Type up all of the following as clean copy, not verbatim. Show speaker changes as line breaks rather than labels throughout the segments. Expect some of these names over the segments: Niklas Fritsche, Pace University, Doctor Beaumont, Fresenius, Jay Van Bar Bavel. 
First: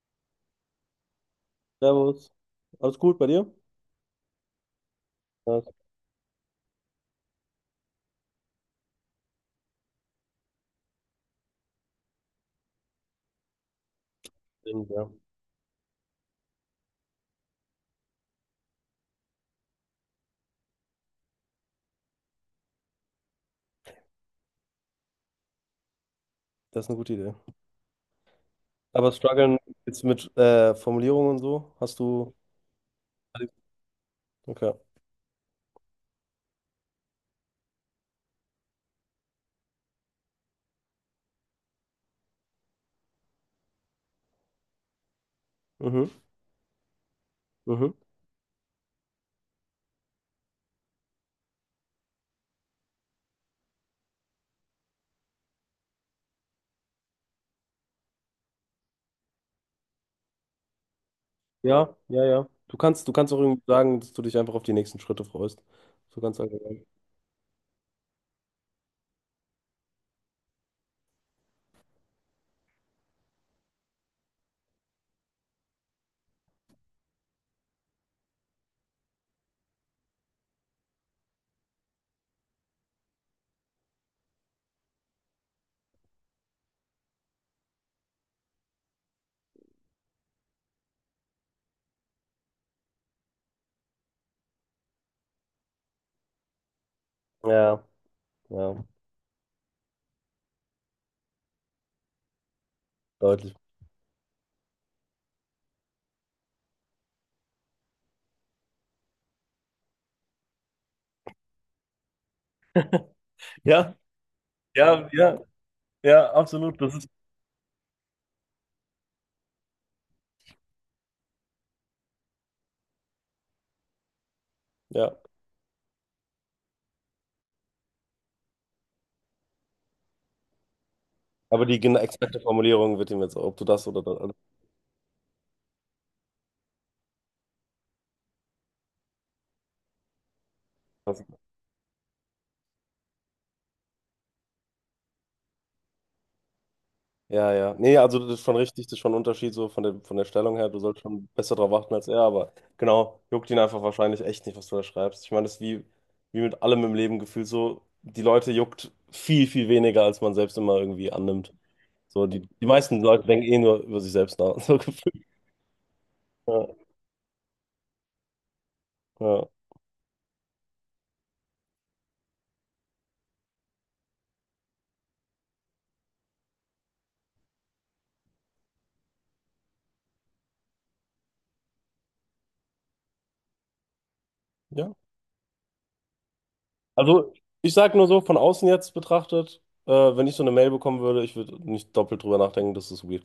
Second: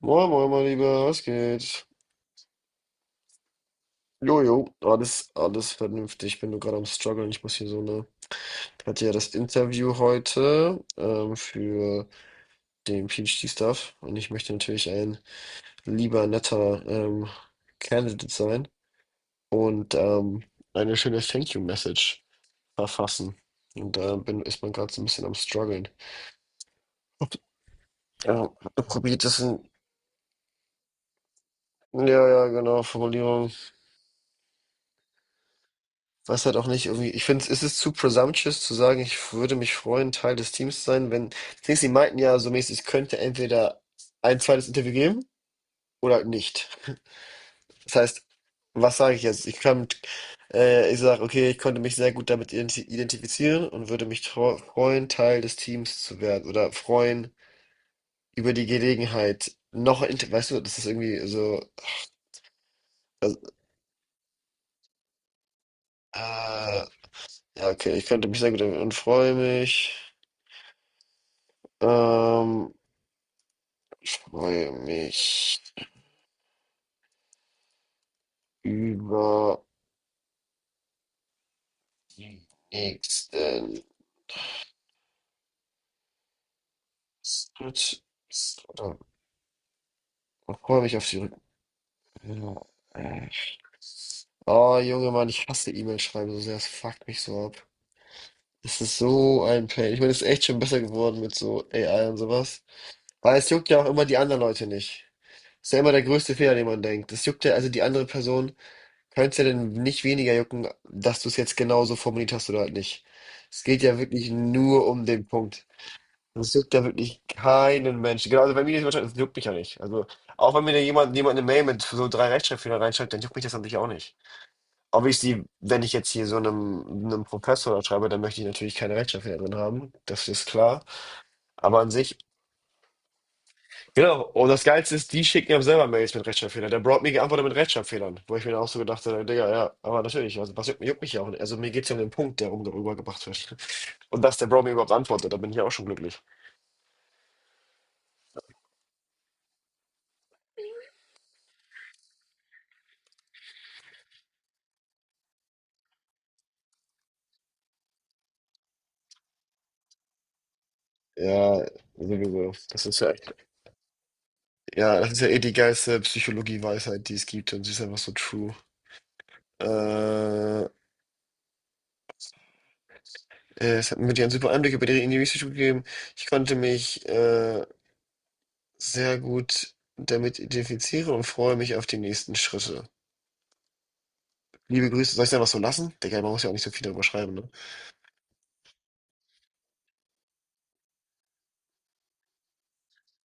Moin, moin, mein Lieber, was geht?
Servus. Alles gut bei dir?
Jojo, alles,
Ja,
vernünftig. Ich bin nur gerade am Struggeln. Ich muss hier so eine. Ich hatte ja das Interview heute für den PhD-Stuff und ich möchte
stimmt,
natürlich
ja.
ein lieber, netter Candidate sein und eine schöne Thank You-Message verfassen. Und ist man gerade so ein bisschen am Struggeln.
Das ist eine gute Idee.
Ja,
Aber
probiert es
strugglen
in.
jetzt mit Formulierungen und so, hast
Ja,
du.
ja, genau, Formulierung.
Okay.
Was halt auch nicht irgendwie, ich finde, es ist zu presumptuous zu sagen, ich würde mich freuen, Teil des Teams zu sein, wenn, das Ding ist, sie meinten ja so mäßig, es könnte entweder ein zweites Interview geben
Mhm.
oder halt nicht.
Mhm.
Das heißt, was sage ich jetzt? Ich sage, okay, ich konnte mich sehr gut damit identifizieren und würde mich freuen, Teil des Teams zu werden oder freuen über die Gelegenheit, noch, ein weißt du, das ist irgendwie so,
Ja, ja, ja. Du kannst
also,
auch irgendwie sagen, dass du dich einfach auf die nächsten Schritte freust. So ganz
äh,
allgemein.
ja, okay, ich könnte mich sehr gut damit und freue mich. Ähm, Freue mich über die nächsten. Stut- oder- Freue mich auf die Rücken. Ja. äh. Oh, Junge, Mann, ich hasse E-Mail schreiben so sehr. Das fuckt mich so ab.
Ja,
Das
ja,
ist so ein Pain. Ich meine, es ist echt schon besser geworden mit so AI und sowas. Weil es
deutlich.
juckt ja auch immer die anderen Leute nicht. Ist ja immer der größte Fehler, den man denkt. Es juckt ja, also die andere Person könnte es ja dann nicht weniger jucken, dass du es jetzt genauso formuliert hast oder halt nicht. Es geht
Ja,
ja wirklich nur um
ja,
den
ja,
Punkt.
ja,
Das juckt
absolut.
ja
Das ist.
wirklich keinen Menschen. Genau, also bei mir ist es, das juckt mich ja nicht. Also, auch wenn mir da jemand eine Mail mit so drei Rechtschreibfehler reinschreibt, dann juckt mich das natürlich auch nicht. Ob
Ja.
ich sie, wenn ich jetzt hier so einem Professor schreibe, dann möchte ich natürlich keine Rechtschreibfehler drin haben. Das ist klar.
Aber
Aber
die
an
genau
sich,
exakte Formulierung wird ihm jetzt, ob du das oder
genau.
das.
Und das Geilste ist, die schicken ja selber Mails mit Rechtschreibfehlern. Der Broad mir geantwortet mit Rechtschreibfehlern. Wo ich mir dann auch so gedacht habe, Digga, ja, aber natürlich, also, was juckt, juckt mich ja
Also
auch nicht. Also, mir geht's ja um den Punkt, der rübergebracht wird. Und dass der Bro mir überhaupt antwortet, da bin ich ja auch schon glücklich.
ja, ja. Nee, also das ist schon richtig, das ist schon ein Unterschied so von der Stellung her. Du sollst schon besser drauf achten als er, aber genau, juckt ihn einfach wahrscheinlich echt nicht, was du da schreibst. Ich meine, das ist wie, wie mit allem im Leben gefühlt so, die Leute juckt viel, viel weniger, als man selbst immer irgendwie annimmt.
Ja,
So, die,
sowieso.
die
Das ist
meisten
ja.
Leute denken eh nur über sich selbst nach, so
Ja, das ist
gefühlt.
ja eh die geilste
Ja,
Psychologie-Weisheit, die es gibt und sie ist einfach so true.
ja.
Äh, Es hat mir einen super Einblick über ihre Individuen gegeben. Ich konnte mich sehr gut damit identifizieren und freue mich auf die nächsten Schritte. Liebe
Ja.
Grüße, soll ich es einfach so lassen? Digga, man muss ja auch nicht so viel darüber
Also,
schreiben, ne?
ich sag nur so, von außen jetzt betrachtet, wenn ich so eine Mail bekommen würde, ich würde nicht doppelt drüber nachdenken, dass es weird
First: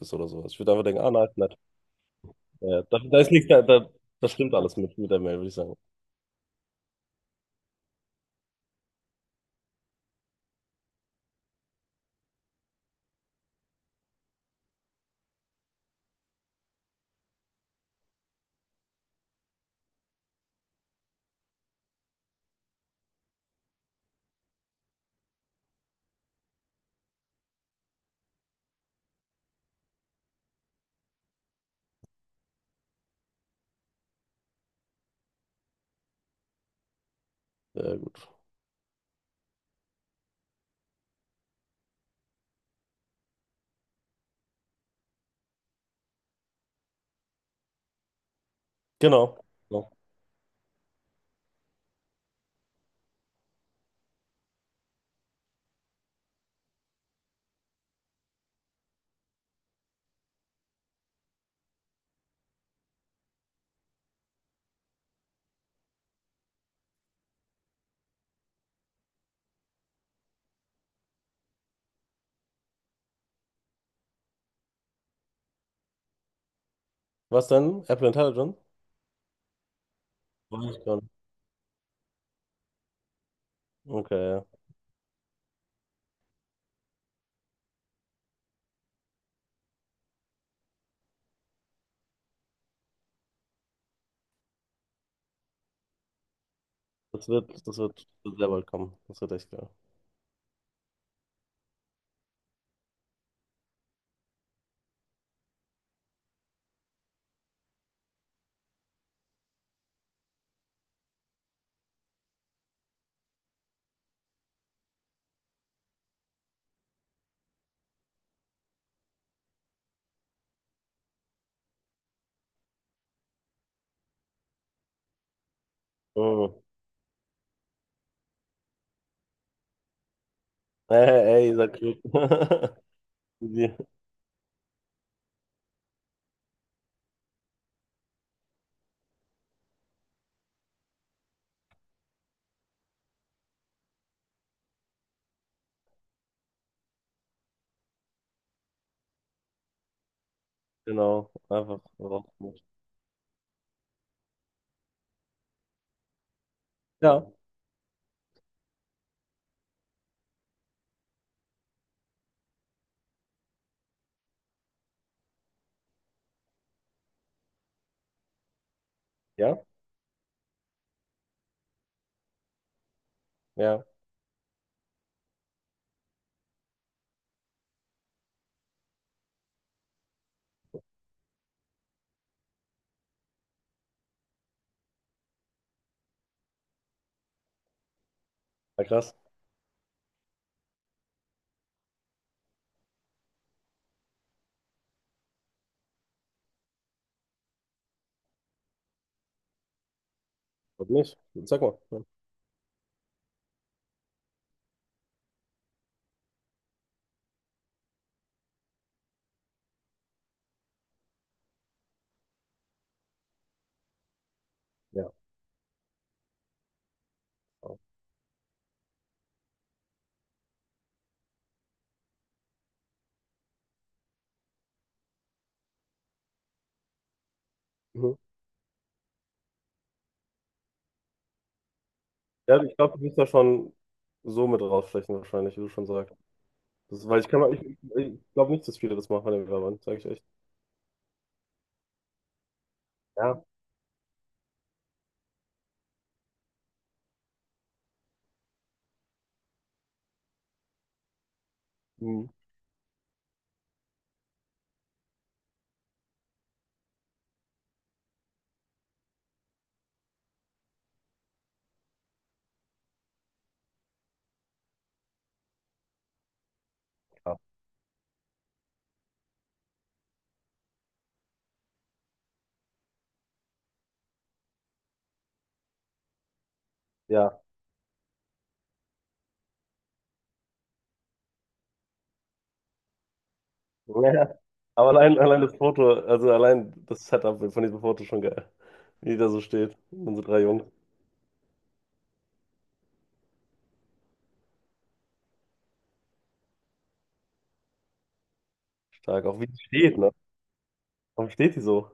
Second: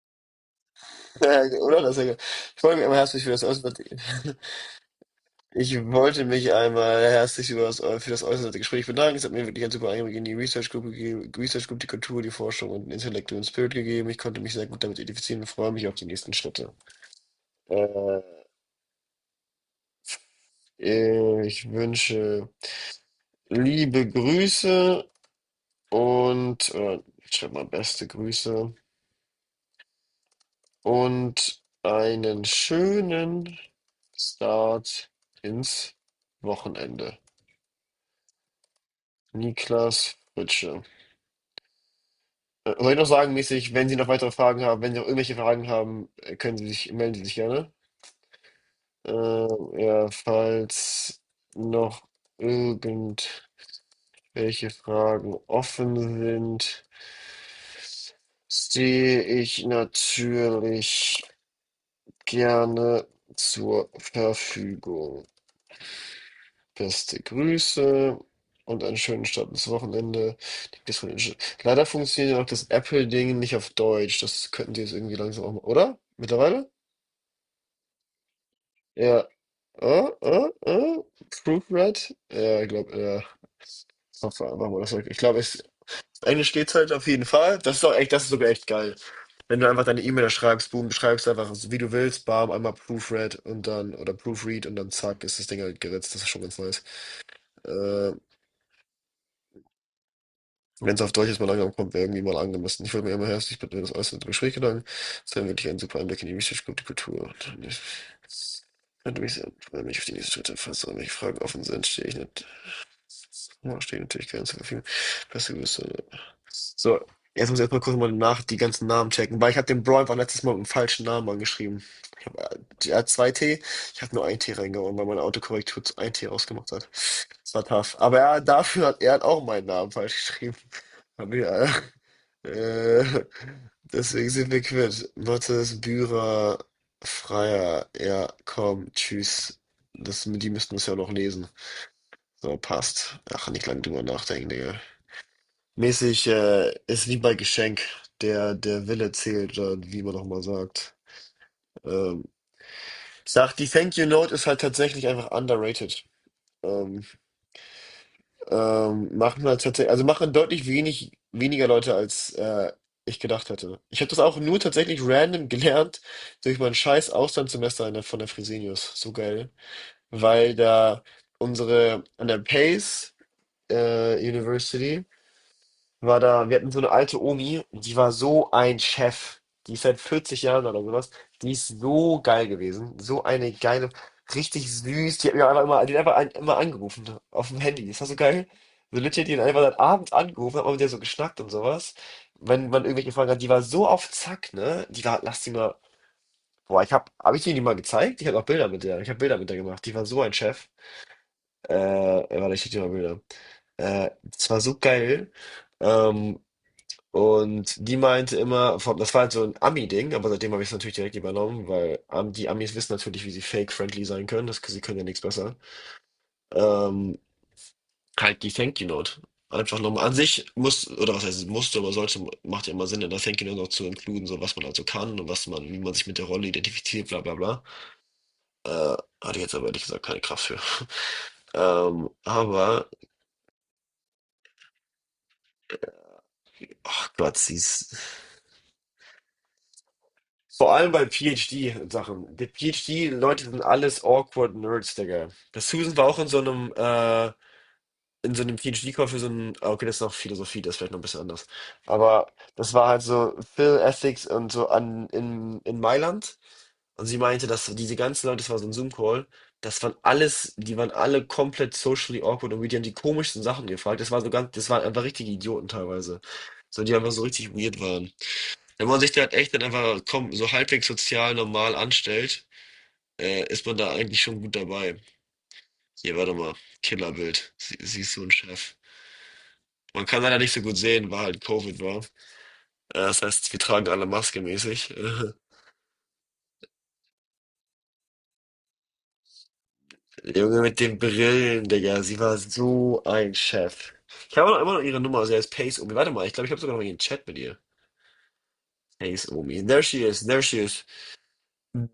ist oder sowas. Ich würde einfach denken, ah, nice,
Ja,
nice.
oder? Das ist ja geil. Ich freue
Ja,
mich aber
da, da
herzlich
ist
für das
nichts, da, da,
Auswärtige.
das stimmt alles mit der Mail, würde ich
Ich
sagen.
wollte mich einmal herzlich über das, für das äußerste Gespräch bedanken. Es hat mir wirklich einen super Einblick in die Research Group gegeben, Research Group, die Kultur, die Forschung und den intellektuellen Spirit gegeben. Ich konnte mich sehr gut damit identifizieren und freue mich auf die nächsten Schritte. Äh, Ich wünsche liebe Grüße und, ich schreibe mal beste Grüße und einen schönen Start ins Wochenende.
Ja, gut.
Niklas Fritsche. Soll ich noch sagen, mäßig, wenn Sie noch weitere Fragen haben, wenn Sie noch irgendwelche Fragen haben, können Sie sich, melden Sie sich gerne.
Genau. So.
Ja, falls noch irgendwelche Fragen offen sind, stehe ich natürlich gerne zur Verfügung. Beste Grüße und einen schönen Start ins Wochenende. Die Discord- leider funktioniert ja noch das Apple-Ding nicht auf Deutsch. Das könnten Sie jetzt irgendwie langsam auch mal, oder? Mittlerweile?
Was denn? Apple Intelligence?
Ja. Äh, äh,
Weiß ich gar
äh.
nicht.
Proofread? Ja, ich glaube, ja.
Okay, ja.
Software, machen wir das weg. Ich glaube, es- Englisch geht's halt auf jeden Fall. Das ist doch echt, das ist sogar echt geil. Wenn du einfach deine E-Mail da schreibst, boom, schreibst einfach, so wie du willst, bam, einmal Proofread und dann, oder Proofread und dann zack, ist das Ding halt geritzt. Das ist schon ganz nice.
Das wird, das wird,
Äh,
Sehr bald kommen. Das wird echt geil.
Wenn es auf Deutsch jetzt mal langsam kommt, wäre irgendwie mal angemessen. Ich wollte mir immer herzlich bitten, wenn das alles in Gespräch gelang. Es wäre wirklich ein super Einblick in die Wichtigkeit die Kultur. Und ich könnte mich, sehr- wenn ich auf die nächste Schritte fasse, wenn welche Fragen offen sind, stehe ich nicht. Ja, stehe ich natürlich gerne zur Verfügung. Beste Grüße. So, jetzt muss ich erstmal kurz mal nach die ganzen Namen checken, weil ich habe den Bro einfach letztes Mal mit dem falschen Namen angeschrieben. Ich habe, er hat zwei T, ich habe nur ein T reingehauen, weil meine Autokorrektur zu ein T
Mhm.
ausgemacht hat. Das war tough. Aber er, dafür hat er hat auch meinen Namen falsch geschrieben. Aber
Ey, ey,
ja,
sag gut.
äh, äh,
Die-
deswegen sind wir quitt. Mattes, Bührer, Freier, ja, komm, tschüss. Das, die müssten es ja noch lesen. So, passt. Ach, nicht lange drüber nachdenken, Digga. Mäßig, ist wie bei Geschenk. Der Wille zählt, oder wie man nochmal sagt.
Genau, einfach
Ähm,
raus damit.
Ich sag, die Thank You Note ist halt tatsächlich einfach underrated. Ähm,
Ja,
Machen halt tatsächlich, also machen deutlich wenig, weniger Leute, als ich gedacht hätte. Ich habe das auch nur tatsächlich random gelernt durch mein scheiß Auslandssemester in der, von der Fresenius. So geil.
ja,
Weil da unsere, an der Pace
ja.
University, war da, wir hatten so eine alte Omi, die war so ein Chef. Die ist seit 40 Jahren oder sowas. Die ist so geil gewesen. So eine geile, richtig süß. Die hat mir einfach immer, die hat einfach ein, immer angerufen auf dem Handy. Ist das so geil?
Na
So
krass.
legit, die hat einfach seit Abend angerufen, hat mal mit der so geschnackt und sowas. Wenn man irgendwelche Fragen hat, die war so auf Zack, ne? Die war, lass die mal. Boah, hab ich dir die mal gezeigt? Ich hab auch Bilder mit der. Ich hab Bilder mit der gemacht. Die war so ein Chef.
Warum nicht? Sag
Äh,
mal.
Warte, ich schick dir mal Bilder. Das war so geil. Ähm, und die meinte immer, vom, das war halt so ein Ami-Ding, aber seitdem habe ich es natürlich direkt übernommen, weil die Amis wissen natürlich, wie sie fake-friendly sein können, das, sie können ja
Ja.
nichts besser. Ähm,
Ja.
halt die Thank You Note. Einfach nochmal an sich muss, oder was heißt, musste oder sollte, macht ja immer Sinn, in der Thank You Note noch zu inkluden, so was man also kann und was man, wie man sich mit der Rolle identifiziert, bla bla bla.
Mhm.
Äh, Hatte ich jetzt aber ehrlich gesagt keine Kraft für.
Ja, ich
Aber,
glaube, du bist da schon so mit rausstechen wahrscheinlich, wie du schon sagst. Das,
ach
weil ich
Gott,
kann mal,
sie
ich,
ist.
ich glaube nicht, dass viele das machen, wenn wir wollen, sage ich echt.
Vor allem bei PhD-Sachen. Die
Ja.
PhD-Leute sind alles awkward Nerds, Digga. Das Susan war auch in so einem PhD-Call für so einen, ah, okay, das ist noch Philosophie, das ist vielleicht noch ein bisschen anders.
Mhm.
Aber das war halt so Phil Ethics und so in Mailand. Und sie meinte, dass diese ganzen Leute, das war so ein Zoom-Call, das waren alles, die waren alle komplett socially awkward und die haben die komischsten Sachen gefragt. Das war so ganz, das waren einfach richtige Idioten teilweise. So, die einfach so
Ja.
richtig weird waren. Wenn man sich da halt echt dann einfach komm, so halbwegs sozial normal anstellt, ist man da eigentlich schon gut dabei. Hier, warte mal,
Ja.
Killerbild. Sie, siehst du einen Chef. Man kann leider nicht so gut sehen, weil halt Covid war. Das heißt, wir tragen alle Maske
Aber
mäßig.
allein, allein das Foto, also allein das Setup von diesem Foto ist schon geil. Wie die da so steht. Unsere drei
Junge
Jungs.
mit den Brillen, Digga, sie war so ein Chef. Ich habe noch immer noch ihre Nummer, also er ist Pace Omi. Warte mal, ich glaube, ich habe sogar noch ihren Chat mit ihr.
Stark.
Pace
Auch wie die
Omi. There
steht,
she
ne?
is, there she is.
Warum steht die so?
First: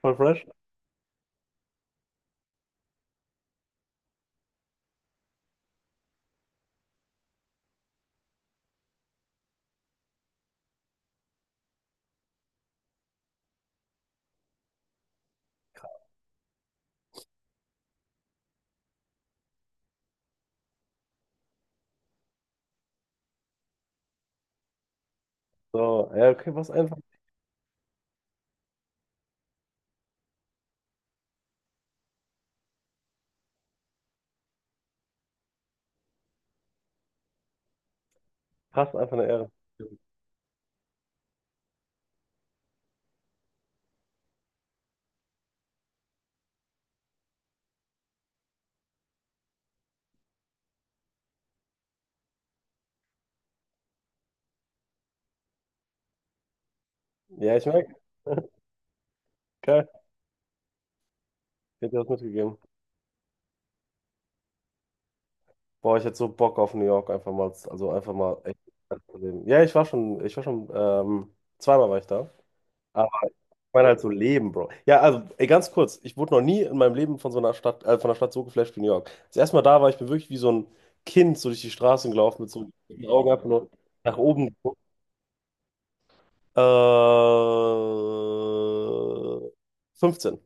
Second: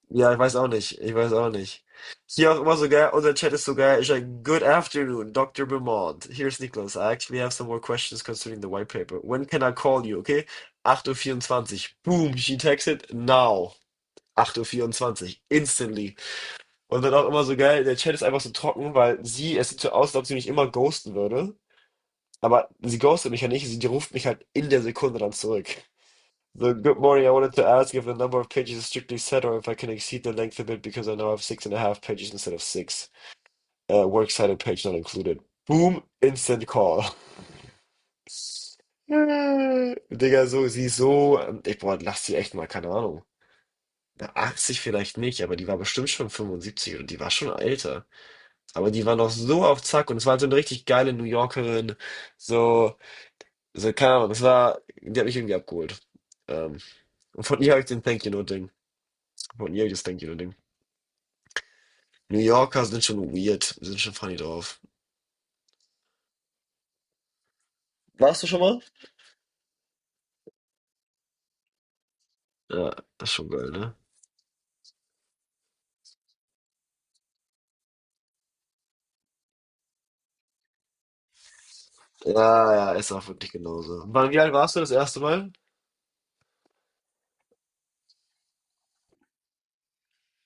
Voll
Ja, ich
fresh.
weiß auch nicht. Ich weiß auch nicht. Hier auch immer so geil. Unser Chat ist so geil. Ich sage, good afternoon, Doctor Beaumont. Here's Nicholas. I actually have some more questions concerning the white paper. When can I call you? Okay? 8:24 Uhr. Vierundzwanzig. Boom, she texted now. 8:24 Uhr. Vierundzwanzig. Instantly. Und dann auch immer so geil. Der Chat ist einfach so trocken, weil sie, es sieht so aus, als ob sie mich immer ghosten würde. Aber sie ghostet mich ja nicht. Sie ruft mich halt in der Sekunde dann zurück.
So, ja, okay, was
So,
einfach.
good morning. I wanted to ask if the number of pages is strictly set or if I can exceed the length of it because I now have six and a half pages instead of six. Works cited page not included. Boom, instant call.
Krass, einfach eine Ehre.
Digga, so, sie ist so, ich, boah, lass sie echt mal, keine Ahnung. Na, 80 vielleicht nicht, aber die war bestimmt schon 75 oder die war schon älter. Aber die war noch so auf Zack und es war halt so eine richtig geile New Yorkerin. So, keine Ahnung, es war, die hat mich irgendwie abgeholt. Ähm, und
Ja,
von
ich
ihr habe ich
merke.
den Thank You Note. Von ihr hab
Geil.
ich das Denken Ding.
Ich hätte das
New
mitgegeben.
Yorker sind schon weird, sind schon funny drauf.
Boah, ich hätte so Bock auf New York einfach mal. Also einfach mal
Warst du
echt
schon mal?
zu leben. Ja, zweimal war ich da.
Ja,
Aber
das ist
ich
schon geil,
meine
ne?
halt so Leben, Bro. Ja, also, ey, ganz kurz, ich wurde noch nie in meinem Leben von so einer Stadt, von einer Stadt so geflasht wie New York. Als ich erstmal da war, ich bin wirklich wie so ein Kind so durch die Straßen gelaufen, mit so
Ja, ja,
den
ist auch
Augen einfach
wirklich
nur
genauso.
nach
Wann, wie
oben
alt warst
geguckt.
du das erste Mal?
Äh, 15,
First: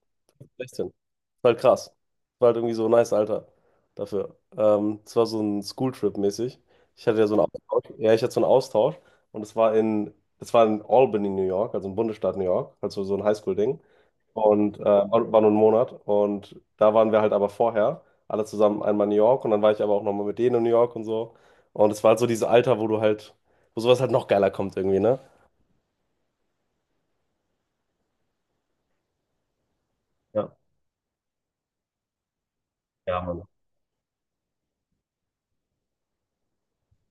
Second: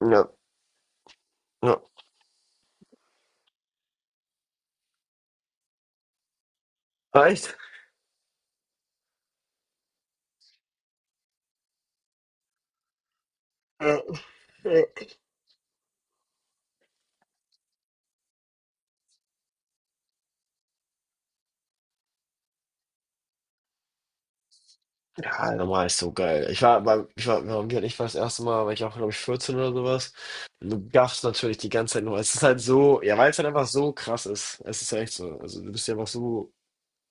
Ja.
16 war halt
Ja.
krass. War halt irgendwie so ein nice Alter dafür. Es war so ein Schooltrip-mäßig. Ich hatte ja so einen
Echt?
Austausch. Ja, ich hatte so einen Austausch und es war in Albany, New York, also im Bundesstaat New York, also so ein Highschool-Ding.
Ja,
Und
ja.
war nur ein Monat. Und da waren wir halt aber vorher alle zusammen einmal in New York und dann war ich aber auch nochmal mit denen in New York und so. Und es war halt so dieses Alter, wo du halt, wo sowas halt noch geiler kommt irgendwie, ne?
Ja, normal ist so geil. Ich war beim, ich war, warum geht ich war das erste Mal, war ich auch, glaube ich, 14 oder sowas.
Ja,
Und du gaffst natürlich die ganze Zeit nur. Es ist halt so, ja,
ja,
weil es
Mann.
halt einfach so krass ist. Es ist ja echt so. Also du bist ja einfach so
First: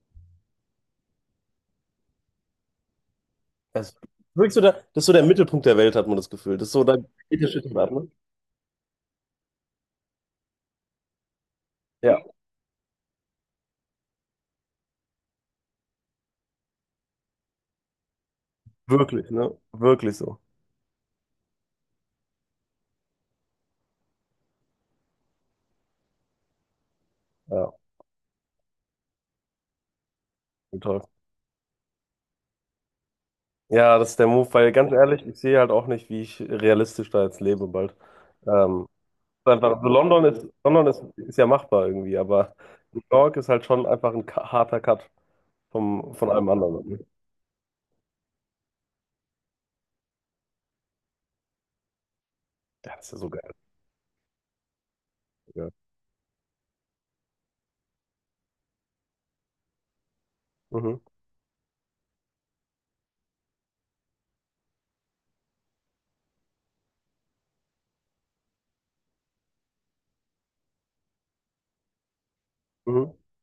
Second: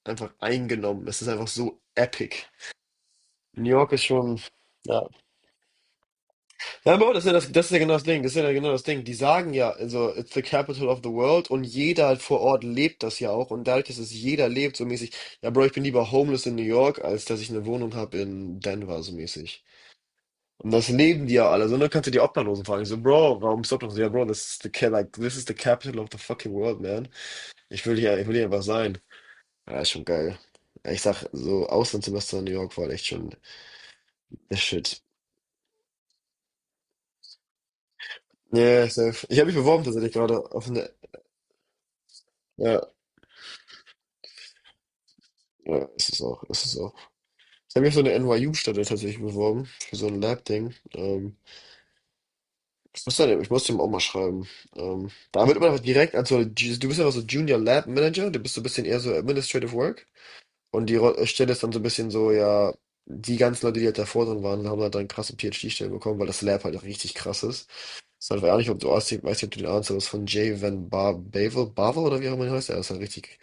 einfach eingenommen. Es ist einfach so epic. New York
Das, das
ist
ist
schon,
wirklich so der, das ist
ja.
so der Mittelpunkt der Welt, hat man das Gefühl. Das ist so,
Ja,
da
aber das ist ja,
geht der
das ist
Shit
ja
ab,
genau das
ne?
Ding. Das ist ja genau das Ding. Die sagen ja, also, it's the capital of the world und jeder
Ja.
halt vor Ort lebt das ja auch. Und dadurch, dass es jeder lebt, so mäßig, ja, Bro, ich bin lieber homeless in New York, als dass ich eine Wohnung habe in Denver, so
Wirklich, ne?
mäßig.
Wirklich so.
Und das leben die ja alle. So, dann kannst du die Obdachlosen fragen. Ich so, Bro, warum bist du obdachlos? Ja, Bro, this is the capital of the fucking world, man.
Ja,
Ich will hier einfach sein. Ja, ist schon geil. Ja, ich
total.
sag, so Auslandssemester in New York war echt schon
Ja, das ist der Move,
der
weil ganz
Shit.
ehrlich, ich sehe halt auch nicht, wie ich realistisch da jetzt lebe bald.
Ja,
Ähm,
yeah, safe. Ich habe
ist
mich
einfach,
beworben
also
tatsächlich gerade auf
London
eine.
ist, ist ja machbar irgendwie, aber
Ja.
New York ist halt schon einfach ein ka- harter Cut
Ja, ist
vom,
es
von
auch,
allem
ist es
anderen,
auch.
ne?
Ich habe mich auf so eine NYU-Stelle tatsächlich beworben, für so ein Lab-Ding.
Ja, das ist ja so
Ich
geil.
muss dem auch mal schreiben. Da wird man
Ja.
einfach direkt, also du bist einfach so Junior Lab Manager, du bist so ein bisschen eher so Administrative Work. Und die
Mhm,
Stelle ist dann so ein bisschen so, ja, die ganzen Leute, die halt davor drin waren, haben halt dann krasse PhD-Stellen bekommen, weil das Lab halt richtig krass ist. Das ist halt, weiß nicht, ob du weißt, ich weiß nicht, ob du den Ahnung hast, aber es ist von Jay Van Bar Bavel, Bavel oder wie auch immer der heißt, er ist halt
mhm.
richtig,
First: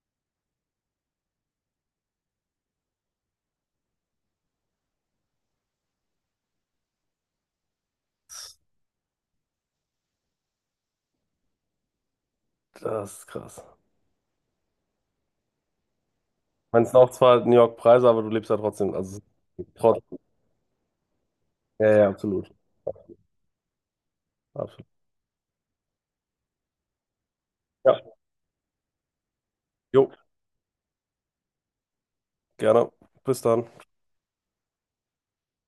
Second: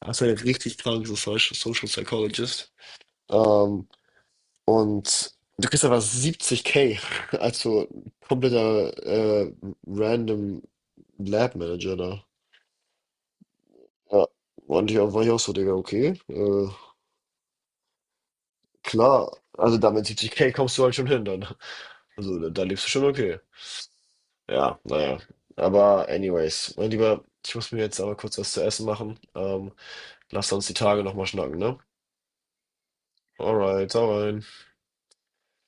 er ist halt ein richtig krankes Social Psychologist. Ähm, Und du kriegst aber 70k als so kompletter äh, random Lab Manager da.
Das ist krass. Ich
Ja, und ich, war ich auch so, Digga, okay,
meine, es sind auch zwar New York Preise, aber du lebst ja trotzdem. Also
klar.
es ist
Also
trotz.
damit 70k kommst du halt schon hin dann.
Ja, ja,
Also da,
absolut.
da lebst du schon okay. Ja,
Absolut.
naja. Aber anyways, mein Lieber, ich muss mir
Ja,
jetzt aber kurz was zu essen machen.
jo,
Lass uns die Tage nochmal schnacken, ne?
gerne. Bis dann.
Alright, hau rein.